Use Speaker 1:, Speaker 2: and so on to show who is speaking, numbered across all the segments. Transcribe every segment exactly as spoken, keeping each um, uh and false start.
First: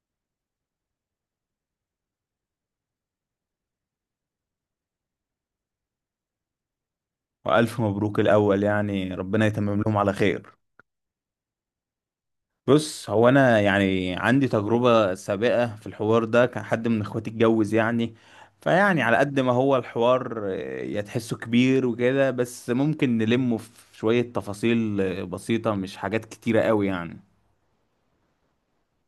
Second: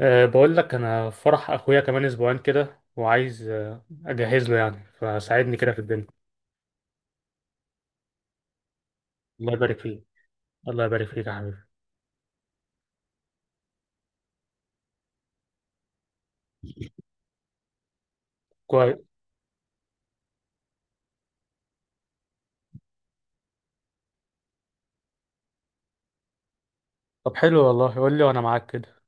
Speaker 1: أه بقول لك انا فرح اخويا كمان اسبوعين كده وعايز آه، اجهز له يعني فساعدني كده في الدنيا.
Speaker 2: وألف مبروك الأول. يعني ربنا
Speaker 1: الله يبارك
Speaker 2: يتمم لهم
Speaker 1: فيك.
Speaker 2: على خير.
Speaker 1: الله يبارك فيك يا حبيبي.
Speaker 2: بص، هو أنا يعني عندي تجربة سابقة في الحوار ده، كان حد من إخواتي اتجوز يعني،
Speaker 1: كويس.
Speaker 2: فيعني على قد ما هو الحوار آه، يتحسه كبير وكده، بس ممكن نلمه في شوية تفاصيل آه، بسيطة، مش حاجات كتيرة قوي يعني.
Speaker 1: طب حلو والله قول لي وانا معاك كده.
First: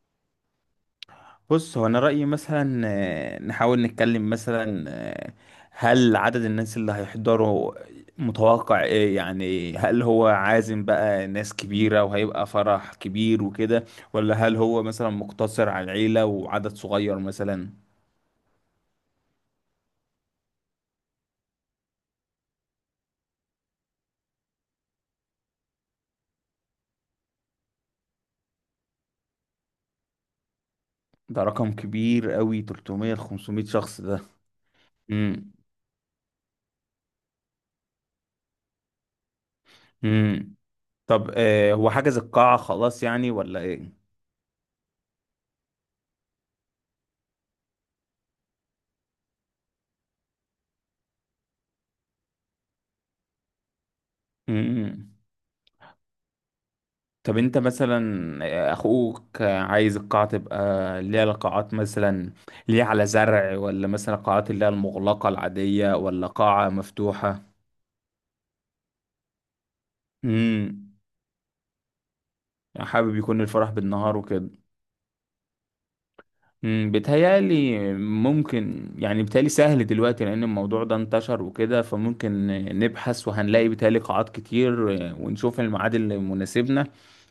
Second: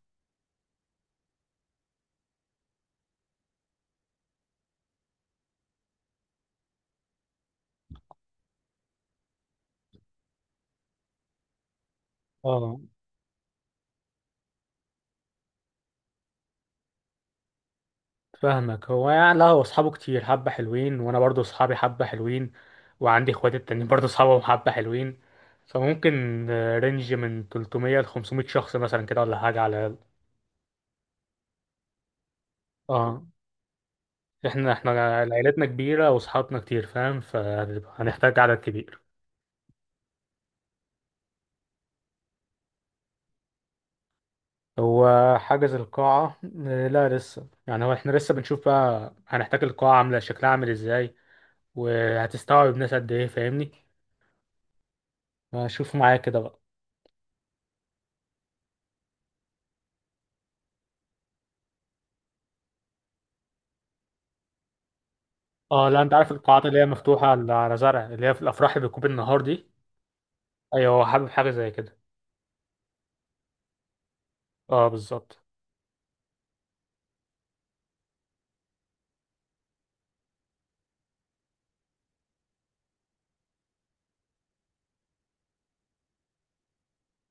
Speaker 2: بص، هو انا رايي مثلا آه، نحاول نتكلم مثلا، آه، هل عدد الناس اللي هيحضروا متوقع ايه يعني؟ هل هو عازم بقى ناس كبيره وهيبقى
Speaker 1: اه،
Speaker 2: فرح كبير وكده، ولا هل هو مثلا مقتصر على العيله وعدد صغير مثلا؟
Speaker 1: فاهمك. هو يعني لا، هو اصحابه كتير حبه حلوين، وانا برضو اصحابي حبه حلوين، وعندي اخواتي التانيين برضو اصحابهم حبه حلوين، فممكن آه، رينج من ثلاثمية ل خمسمية شخص مثلا كده ولا حاجه على الاقل.
Speaker 2: ده رقم كبير قوي، ثلاثمية ل
Speaker 1: اه.
Speaker 2: خمسمية شخص ده.
Speaker 1: احنا احنا
Speaker 2: امم.
Speaker 1: عائلتنا كبيره واصحابنا كتير، فاهم؟ فهنحتاج عدد كبير.
Speaker 2: امم. طب آه، هو حجز القاعه خلاص يعني ولا ايه؟
Speaker 1: هو حجز القاعة آه، لا لسه، يعني هو احنا لسه بنشوف بقى هنحتاج القاعة عاملة شكلها عامل ازاي وهتستوعب ناس قد ايه، فاهمني؟
Speaker 2: امم.
Speaker 1: شوف معايا كده بقى.
Speaker 2: طب انت مثلا اخوك عايز القاعة تبقى ليها قاعات مثلا، ليها على زرع، ولا مثلا قاعات اللي هي المغلقة
Speaker 1: اه
Speaker 2: العادية،
Speaker 1: لا، انت
Speaker 2: ولا
Speaker 1: عارف القاعات
Speaker 2: قاعة
Speaker 1: اللي هي مفتوحة على
Speaker 2: مفتوحة؟
Speaker 1: على زرع، اللي هي في الافراح اللي بتكون بالنهار دي. ايوه،
Speaker 2: امم.
Speaker 1: هو حابب حاجة زي كده.
Speaker 2: حابب يكون الفرح بالنهار وكده.
Speaker 1: اه بالظبط.
Speaker 2: امم، بيتهيألي ممكن يعني بيتهيألي سهل دلوقتي، لأن الموضوع ده انتشر وكده، فممكن نبحث وهنلاقي بيتهيألي قاعات كتير، ونشوف الميعاد اللي مناسبنا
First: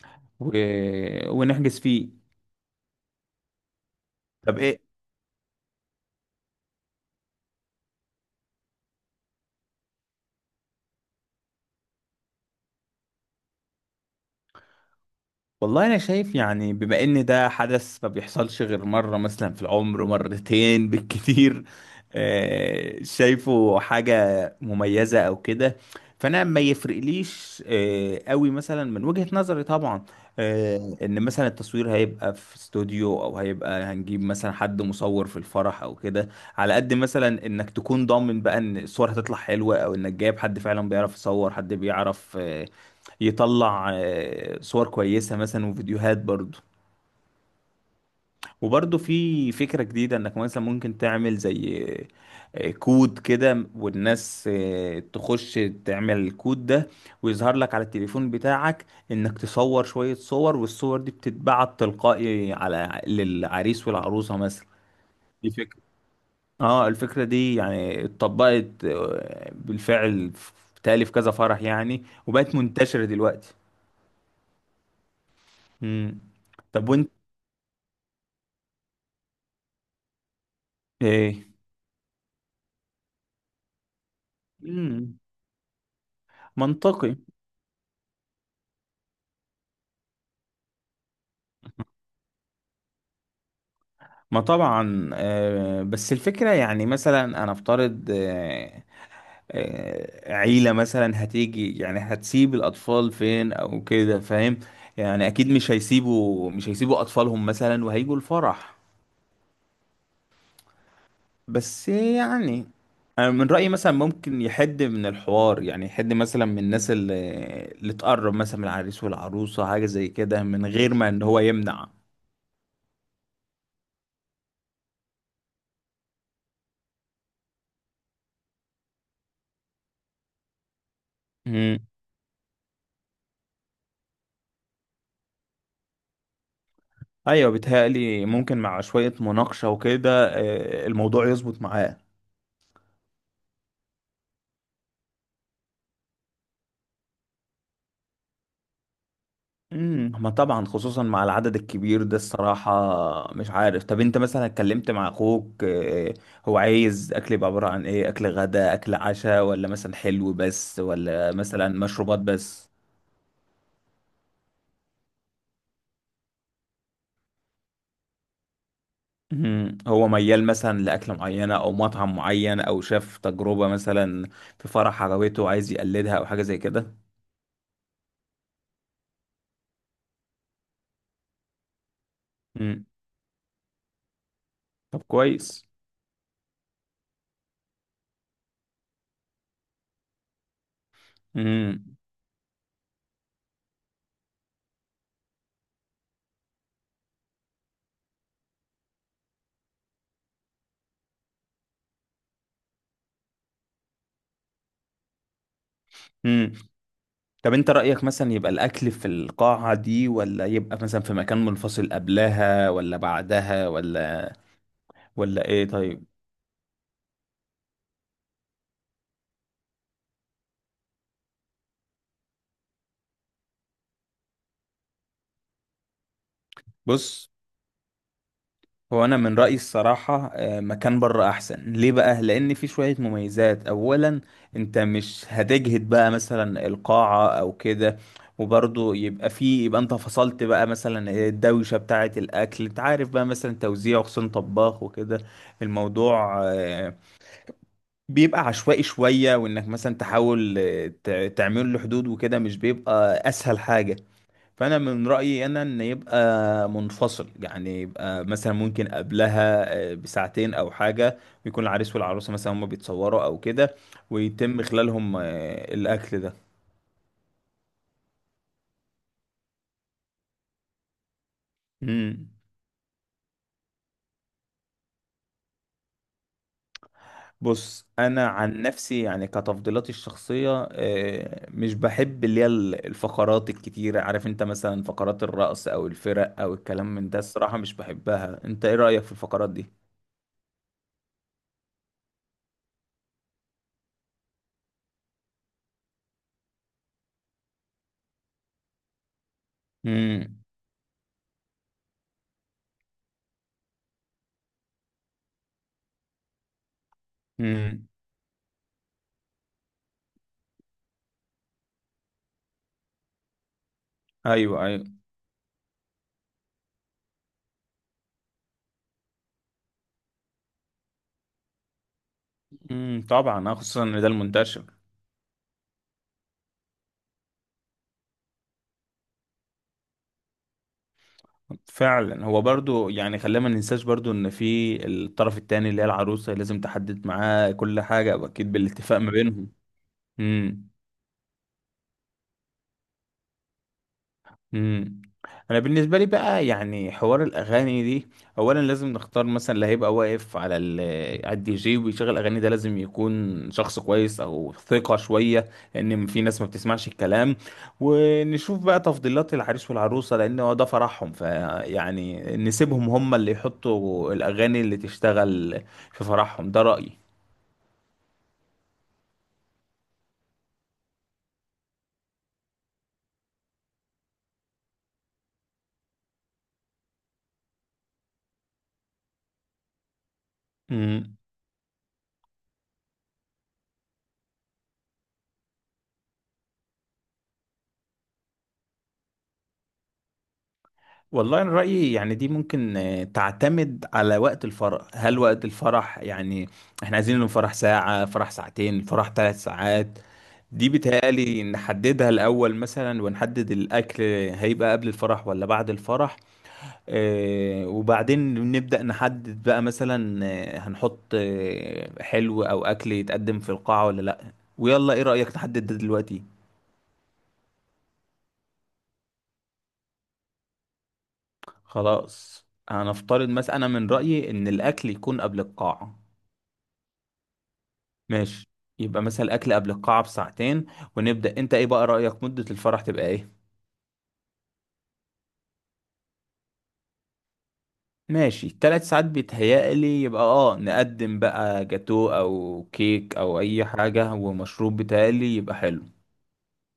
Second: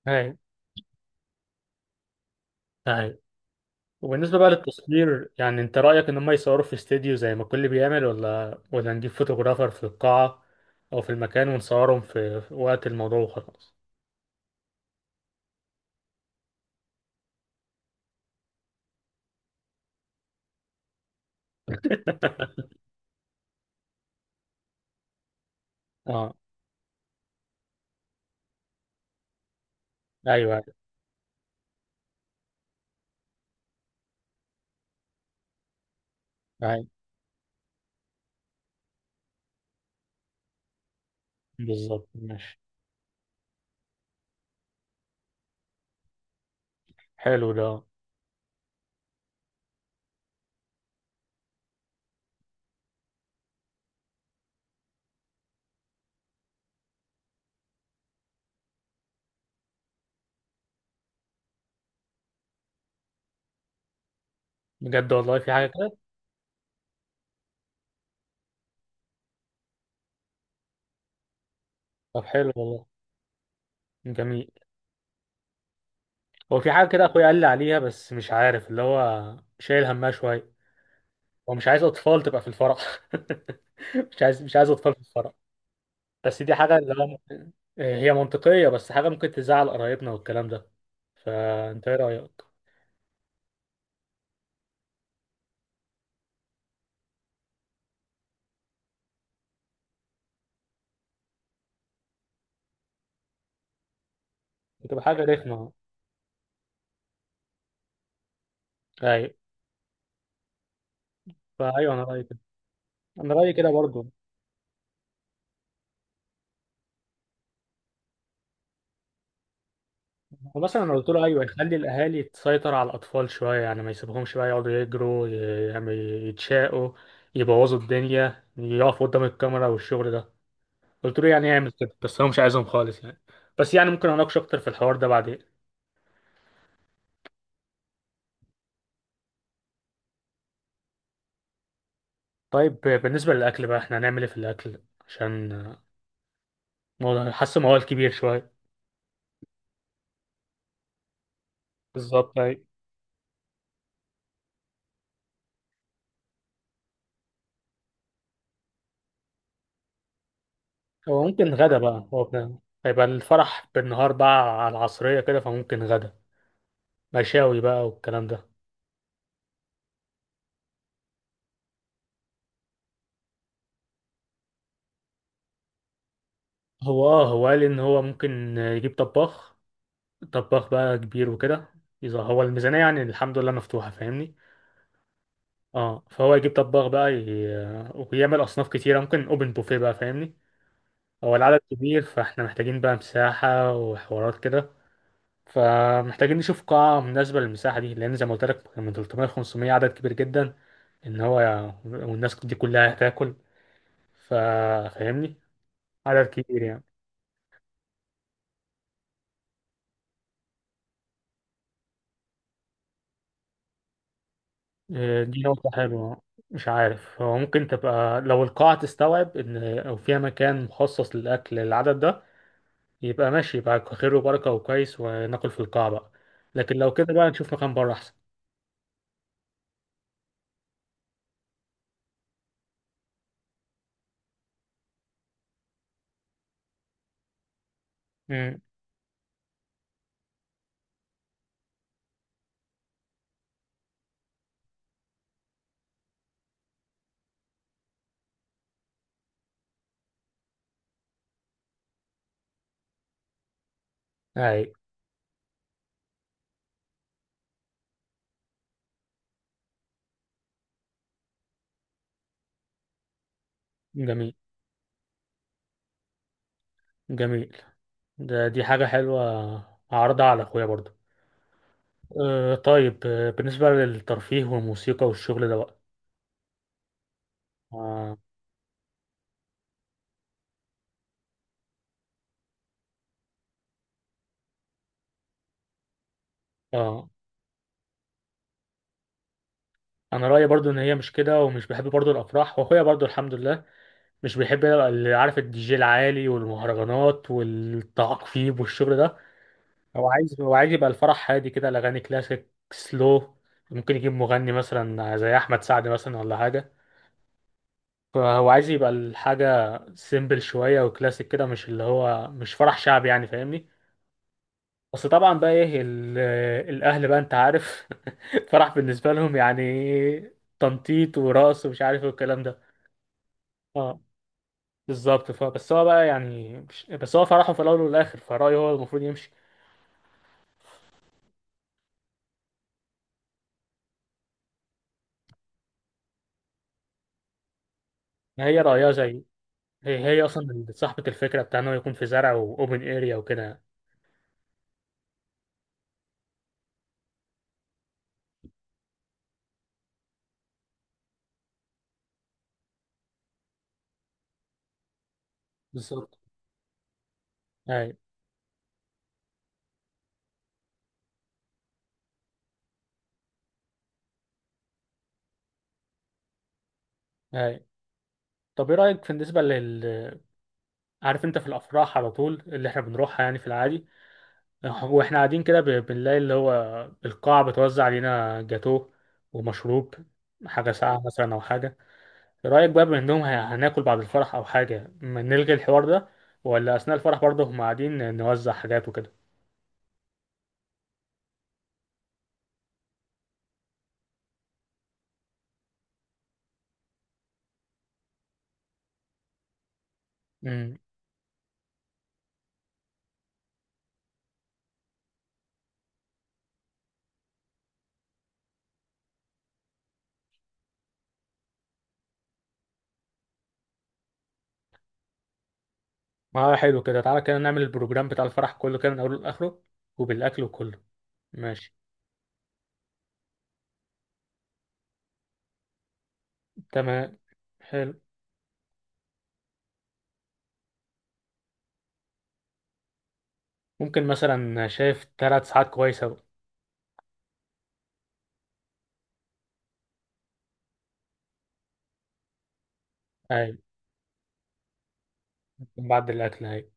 Speaker 1: ايوه
Speaker 2: و... ونحجز فيه.
Speaker 1: ايوه. وبالنسبة بقى
Speaker 2: طب ايه؟
Speaker 1: للتصوير، يعني انت رأيك ان هم يصوروا في استديو زي ما الكل بيعمل، ولا ولا نجيب فوتوغرافر في القاعة او في المكان ونصورهم في في وقت الموضوع وخلاص؟
Speaker 2: والله انا شايف يعني، بما ان ده حدث ما بيحصلش غير مره مثلا في العمر، مرتين بالكتير، آه، شايفه حاجه مميزه او كده.
Speaker 1: اه
Speaker 2: فانا ما يفرقليش آه، قوي مثلا من وجهه نظري طبعا،
Speaker 1: ايوه
Speaker 2: آه، ان مثلا التصوير هيبقى في استوديو، او هيبقى هنجيب مثلا حد مصور في الفرح او كده. على
Speaker 1: ايوه
Speaker 2: قد مثلا انك تكون ضامن بقى ان الصور هتطلع حلوه، او انك جايب حد فعلا بيعرف يصور، حد
Speaker 1: بالظبط
Speaker 2: بيعرف
Speaker 1: ماشي.
Speaker 2: آه، يطلع آه، صور كويسة مثلا وفيديوهات برضو.
Speaker 1: حلو ده
Speaker 2: وبرضو في فكرة جديدة انك مثلا ممكن تعمل زي آه، كود كده، والناس آه، تخش تعمل الكود ده، ويظهر لك على التليفون بتاعك انك تصور شوية صور، والصور دي بتتبعت تلقائي على للعريس والعروسة مثلا.
Speaker 1: بجد، والله
Speaker 2: دي
Speaker 1: في حاجة
Speaker 2: فكرة.
Speaker 1: كده.
Speaker 2: اه، الفكرة دي يعني اتطبقت آه، بالفعل في- بتهيألي في كذا فرح يعني،
Speaker 1: طب حلو
Speaker 2: وبقت
Speaker 1: والله،
Speaker 2: منتشرة دلوقتي.
Speaker 1: جميل.
Speaker 2: مم.
Speaker 1: هو في حاجة
Speaker 2: طب
Speaker 1: كده
Speaker 2: وانت
Speaker 1: أخويا قال لي عليها، بس مش عارف، اللي هو شايل همها شوية.
Speaker 2: ايه؟
Speaker 1: هو مش عايز أطفال تبقى في الفرح. مش عايز مش عايز أطفال في
Speaker 2: مم.
Speaker 1: الفرح. بس دي حاجة اللي هو
Speaker 2: منطقي.
Speaker 1: ممكن- هي منطقية، بس حاجة ممكن تزعل قرايبنا والكلام ده. فأنت إيه رأيك؟
Speaker 2: ما طبعا آه، بس الفكرة يعني مثلا أنا أفترض آه، آه، عيلة مثلا هتيجي يعني هتسيب الأطفال فين أو كده، فاهم؟
Speaker 1: بتبقى حاجة
Speaker 2: يعني أكيد
Speaker 1: رخمة.
Speaker 2: مش هيسيبوا مش هيسيبوا أطفالهم مثلا وهيجوا الفرح،
Speaker 1: أيوة.
Speaker 2: بس
Speaker 1: فأيوه أنا رأيي كده.
Speaker 2: يعني. أنا
Speaker 1: أنا
Speaker 2: من
Speaker 1: رأيي كده
Speaker 2: رأيي مثلا
Speaker 1: برضه.
Speaker 2: ممكن يحد من الحوار يعني، يحد مثلا من الناس اللي, اللي تقرب مثلا من العريس والعروسة، حاجة زي كده، من
Speaker 1: ومثلا انا
Speaker 2: غير
Speaker 1: قلت
Speaker 2: ما إن
Speaker 1: له
Speaker 2: هو
Speaker 1: ايوه يخلي
Speaker 2: يمنع.
Speaker 1: الاهالي تسيطر على الاطفال شويه، يعني ما يسيبهمش بقى يقعدوا يجروا ي- يعني يتشاقوا، يبوظوا الدنيا، يقفوا قدام الكاميرا والشغل ده. قلت له يعني يعمل كده، بس هو مش عايزهم خالص يعني. بس يعني ممكن اناقش اكتر في الحوار ده بعدين.
Speaker 2: ايوه، بيتهيألي ممكن مع شوية مناقشة وكده آه، الموضوع يظبط معاه.
Speaker 1: طيب بالنسبه للاكل بقى، احنا هنعمل ايه في الاكل؟ عشان موضوع- حاسه موال كبير شويه.
Speaker 2: امم. ما طبعا، خصوصا مع العدد الكبير ده
Speaker 1: بالظبط ايوه.
Speaker 2: الصراحة، مش عارف. طب انت مثلا اتكلمت مع اخوك آه، هو عايز اكل يبقى عبارة عن ايه؟ اكل غدا، اكل عشاء، ولا مثلا حلو بس،
Speaker 1: هو
Speaker 2: ولا
Speaker 1: ممكن
Speaker 2: مثلا
Speaker 1: غدا بقى،
Speaker 2: مشروبات
Speaker 1: هو بنا-
Speaker 2: بس؟
Speaker 1: هيبقى الفرح بالنهار بقى على العصريه كده، فممكن غدا مشاوي بقى والكلام ده.
Speaker 2: امم. هو ميال مثلا لأكلة معينة او مطعم معين، او شاف تجربة مثلا في فرح عجبته عايز يقلدها، او حاجة زي كده؟
Speaker 1: هو اه، هو قال ان هو ممكن يجيب طباخ. طباخ بقى كبير وكده. اذا هو الميزانية
Speaker 2: امم.
Speaker 1: يعني الحمد لله مفتوحة، فاهمني.
Speaker 2: طب كويس.
Speaker 1: اه، فهو يجيب طباخ بقى ي... ويعمل اصناف كتيرة، ممكن اوبن بوفيه بقى، فاهمني. هو العدد
Speaker 2: امم.
Speaker 1: كبير، فاحنا محتاجين بقى مساحة وحوارات كده. فمحتاجين نشوف قاعة مناسبة للمساحة دي، لأن زي ما قلت لك من ثلاث مية ل خمسمية عدد كبير جدا. إن هو والناس دي كلها هتاكل، فا- فاهمني؟ عدد
Speaker 2: مم.
Speaker 1: كبير يعني.
Speaker 2: طب انت رأيك مثلا يبقى الأكل في القاعة دي، ولا يبقى مثلا في مكان منفصل قبلها ولا بعدها، ولا
Speaker 1: آه، دي
Speaker 2: ولا ايه
Speaker 1: نقطة
Speaker 2: طيب؟
Speaker 1: حلوة. مش عارف، هو ممكن تبقى لو القاعة تستوعب إن أو فيها مكان مخصص للأكل للعدد ده، يبقى ماشي، يبقى خير وبركة وكويس وناكل في القاعة بقى. لكن لو كده
Speaker 2: بص،
Speaker 1: بقى نشوف مكان بره أحسن.
Speaker 2: هو انا من رأيي الصراحة آه، مكان بره احسن. ليه بقى؟ لان في شوية مميزات. اولا، انت مش هتجهد بقى مثلا القاعة او كده.
Speaker 1: امم
Speaker 2: وبرضه يبقى في، يبقى انت فصلت بقى مثلا إيه الدوشة بتاعة الاكل، انت عارف بقى مثلا توزيع، خصوصا طباخ وكده. الموضوع آه، بيبقى عشوائي شوية، وإنك مثلا تحاول آه، ت- تعمل له حدود وكده مش بيبقى أسهل حاجة.
Speaker 1: أي
Speaker 2: فأنا من رأيي أنا إن يبقى منفصل يعني، يبقى مثلا ممكن قبلها آه، بساعتين أو حاجة، ويكون العريس والعروسة مثلا هما بيتصوروا أو كده،
Speaker 1: جميل
Speaker 2: ويتم خلالهم آه، الأكل ده.
Speaker 1: جميل. ده دي حاجة حلوة، هعرضها على أخويا برضو.
Speaker 2: مم.
Speaker 1: أه طيب، آه، بالنسبة للترفيه والموسيقى والشغل ده بقى.
Speaker 2: بص،
Speaker 1: آه,
Speaker 2: انا عن نفسي يعني كتفضيلاتي الشخصيه آه، مش بحب اللي هي ال- الفقرات الكتيره، عارف انت مثلا فقرات الرقص او الفرق او الكلام
Speaker 1: آه
Speaker 2: من ده، الصراحه مش بحبها. انت ايه رايك في الفقرات دي؟
Speaker 1: أنا رأيي برضو إن هي مش كده، ومش بحب برضو الأفراح، وأخويا برضو الحمد لله مش بيحب، يبقى اللي عارف الدي جي العالي والمهرجانات والتعقيب والشغل ده. هو عايز
Speaker 2: امم.
Speaker 1: هو عايز يبقى الفرح هادي كده، الأغاني كلاسيك سلو. ممكن يجيب مغني مثلا زي أحمد سعد مثلا ولا حاجة.
Speaker 2: امم.
Speaker 1: فهو عايز يبقى الحاجة سيمبل شوية وكلاسيك كده، مش اللي هو مش فرح شعبي يعني فاهمني.
Speaker 2: ايوه، ايوه.
Speaker 1: بس طبعا بقى ايه ال- الأهل بقى أنت عارف. فرح بالنسبة لهم يعني إيه، تنطيط ورقص ومش عارف إيه والكلام ده.
Speaker 2: امم، طبعا آه، خصوصا
Speaker 1: آه.
Speaker 2: ان ده المنتشر.
Speaker 1: بالظبط. فبس هو بقى يعني مش... بس هو فرحه في الاول والاخر، فرأيه هو المفروض يمشي.
Speaker 2: فعلا. هو برضو يعني خلينا ما ننساش برضو ان في الطرف التاني اللي هي العروسه، لازم تحدد معاه كل حاجه،
Speaker 1: ما
Speaker 2: واكيد
Speaker 1: هي رأيها
Speaker 2: بالاتفاق ما
Speaker 1: زي.
Speaker 2: بينهم.
Speaker 1: هي هي اصلا
Speaker 2: امم.
Speaker 1: اللي صاحبة الفكرة بتاع انه يكون في زرع واوبن اريا وكده.
Speaker 2: امم. انا بالنسبه لي بقى يعني حوار الاغاني دي، اولا لازم نختار مثلا اللي هيبقى واقف على ال- على الدي جي ويشغل اغاني ده، لازم يكون شخص كويس او ثقه شويه، لان
Speaker 1: بالظبط.
Speaker 2: في ناس ما بتسمعش الكلام.
Speaker 1: هاي
Speaker 2: ونشوف بقى تفضيلات العريس والعروسه، لان هو ده فرحهم، فيعني نسيبهم هم اللي يحطوا الاغاني اللي تشتغل في فرحهم. ده رايي.
Speaker 1: هاي. طب ايه رأيك في بالنسبة لل. عارف انت في الافراح على طول اللي احنا بنروحها يعني في العادي، واحنا قاعدين كده ب- بنلاقي اللي هو القاعة بتوزع علينا جاتوه ومشروب، حاجة ساقعة مثلا او حاجة. رأيك بقى بما انهم ه- هناكل بعد الفرح او حاجة، ما نلغي الحوار ده، ولا اثناء الفرح برضه هم قاعدين نوزع حاجات وكده؟
Speaker 2: والله أنا رأيي يعني دي ممكن آه، تعتمد على وقت الفرح. هل وقت الفرح يعني احنا عايزين إنه فرح ساعة، فرح ساعتين، فرح ثلاث ساعات؟ دي
Speaker 1: امم.
Speaker 2: بتهيألي نحددها الأول مثلا، ونحدد الأكل هيبقى قبل الفرح ولا بعد الفرح. آه، وبعدين نبدأ نحدد بقى مثلا آه، هنحط آه، حلو أو أكل يتقدم في القاعة ولا لأ. ويلا إيه رأيك نحدد ده دلوقتي.
Speaker 1: اه حلو كده، تعالى كده نعمل البروجرام بتاع الفرح كله كده من اوله لاخره، وبالاكل وكله. ماشي
Speaker 2: خلاص، هنفترض مثلا أنا من رأيي إن الأكل يكون قبل القاعة.
Speaker 1: تمام. حلو.
Speaker 2: ماشي. يبقى مثلا الاكل قبل القاعه بساعتين. ونبدا، انت ايه بقى رايك مده الفرح تبقى ايه؟
Speaker 1: ممكن مثلا، شايف ثلاث ساعات كويسة بقى.
Speaker 2: ماشي، ثلاث ساعات بيتهيألي يبقى اه. نقدم بقى جاتو او كيك او
Speaker 1: اي،
Speaker 2: اي حاجه ومشروب، بيتهيألي يبقى حلو.
Speaker 1: بعد الاكل اي.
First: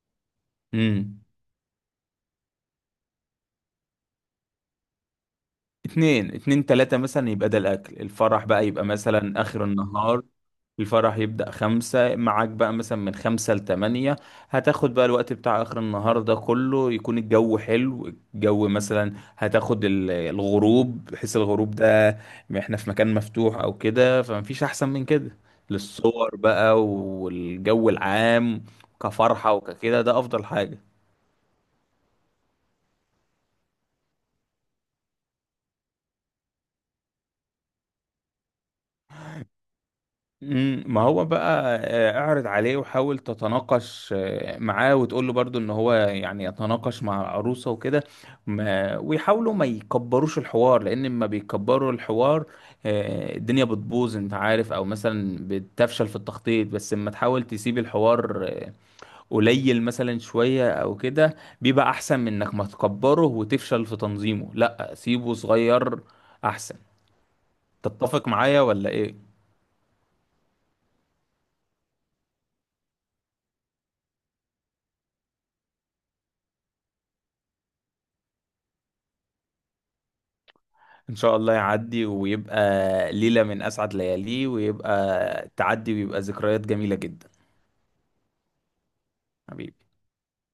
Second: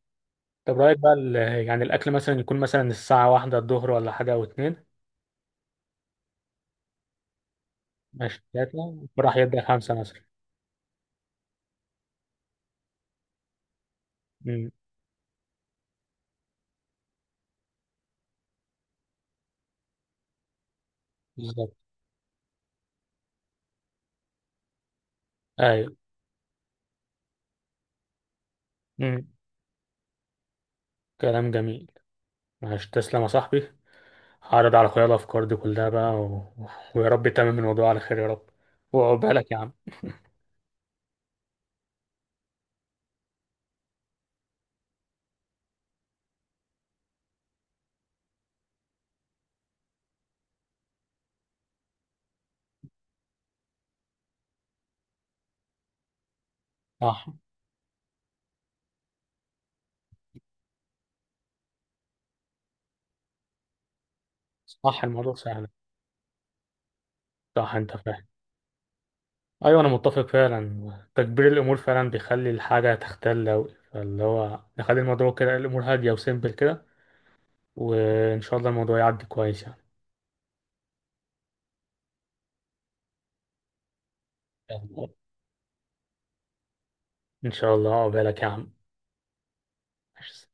Speaker 1: طب رأيك بقى
Speaker 2: امم.
Speaker 1: ال- يعني الاكل مثلا يكون مثلا الساعة واحدة الظهر ولا حاجة، او اتنين.
Speaker 2: اتنين، اتنين تلاتة مثلا يبقى ده الاكل،
Speaker 1: ماشي،
Speaker 2: الفرح بقى يبقى
Speaker 1: ثلاثة الفرح
Speaker 2: مثلا
Speaker 1: يبدأ
Speaker 2: اخر
Speaker 1: خمسة مثلا.
Speaker 2: النهار. الفرح يبدأ خمسة، معاك بقى مثلا من خمسة لتمانية.
Speaker 1: امم
Speaker 2: هتاخد بقى الوقت بتاع آخر النهار ده كله يكون الجو حلو. الجو مثلا هتاخد ال- الغروب، بحيث الغروب
Speaker 1: بالظبط
Speaker 2: ده احنا في مكان مفتوح أو كده، فمفيش أحسن من كده
Speaker 1: ايوه
Speaker 2: للصور بقى والجو العام.
Speaker 1: امم.
Speaker 2: كفرحة وككده ده أفضل حاجة.
Speaker 1: كلام جميل. معلش تسلم يا صاحبي. هعرض على اخويا الافكار دي كلها بقى و... ويا رب يتمم الموضوع على خير يا رب، وعقبالك يا عم.
Speaker 2: مم، ما هو بقى آه، اعرض عليه وحاول تتناقش آه، معاه، وتقول له برضو ان هو يعني يتناقش مع العروسة وكده، ما- ويحاولوا ما يكبروش الحوار. لان لما بيكبروا الحوار آه، الدنيا بتبوظ، انت عارف، او مثلا بتفشل في التخطيط. بس لما
Speaker 1: صح.
Speaker 2: تحاول تسيب الحوار آه، قليل مثلا شوية او كده، بيبقى احسن من انك ما تكبره وتفشل في تنظيمه. لا،
Speaker 1: صح،
Speaker 2: سيبه
Speaker 1: الموضوع سهل.
Speaker 2: صغير احسن.
Speaker 1: صح انت فاهم.
Speaker 2: تتفق معايا ولا ايه؟
Speaker 1: ايوه انا متفق، فعلا تكبير الامور فعلا بيخلي الحاجه تختل اوي، فاللي هو نخلي الموضوع كده الامور هاديه وسيمبل كده. وان شاء الله الموضوع يعدي كويس يعني.
Speaker 2: ان شاء الله يعدي، ويبقى ليلة من اسعد لياليه، ويبقى تعدي، ويبقى ذكريات جميلة جدا.
Speaker 1: ان شاء الله عقبالك يا عم.
Speaker 2: حبيبي.
Speaker 1: ماشي.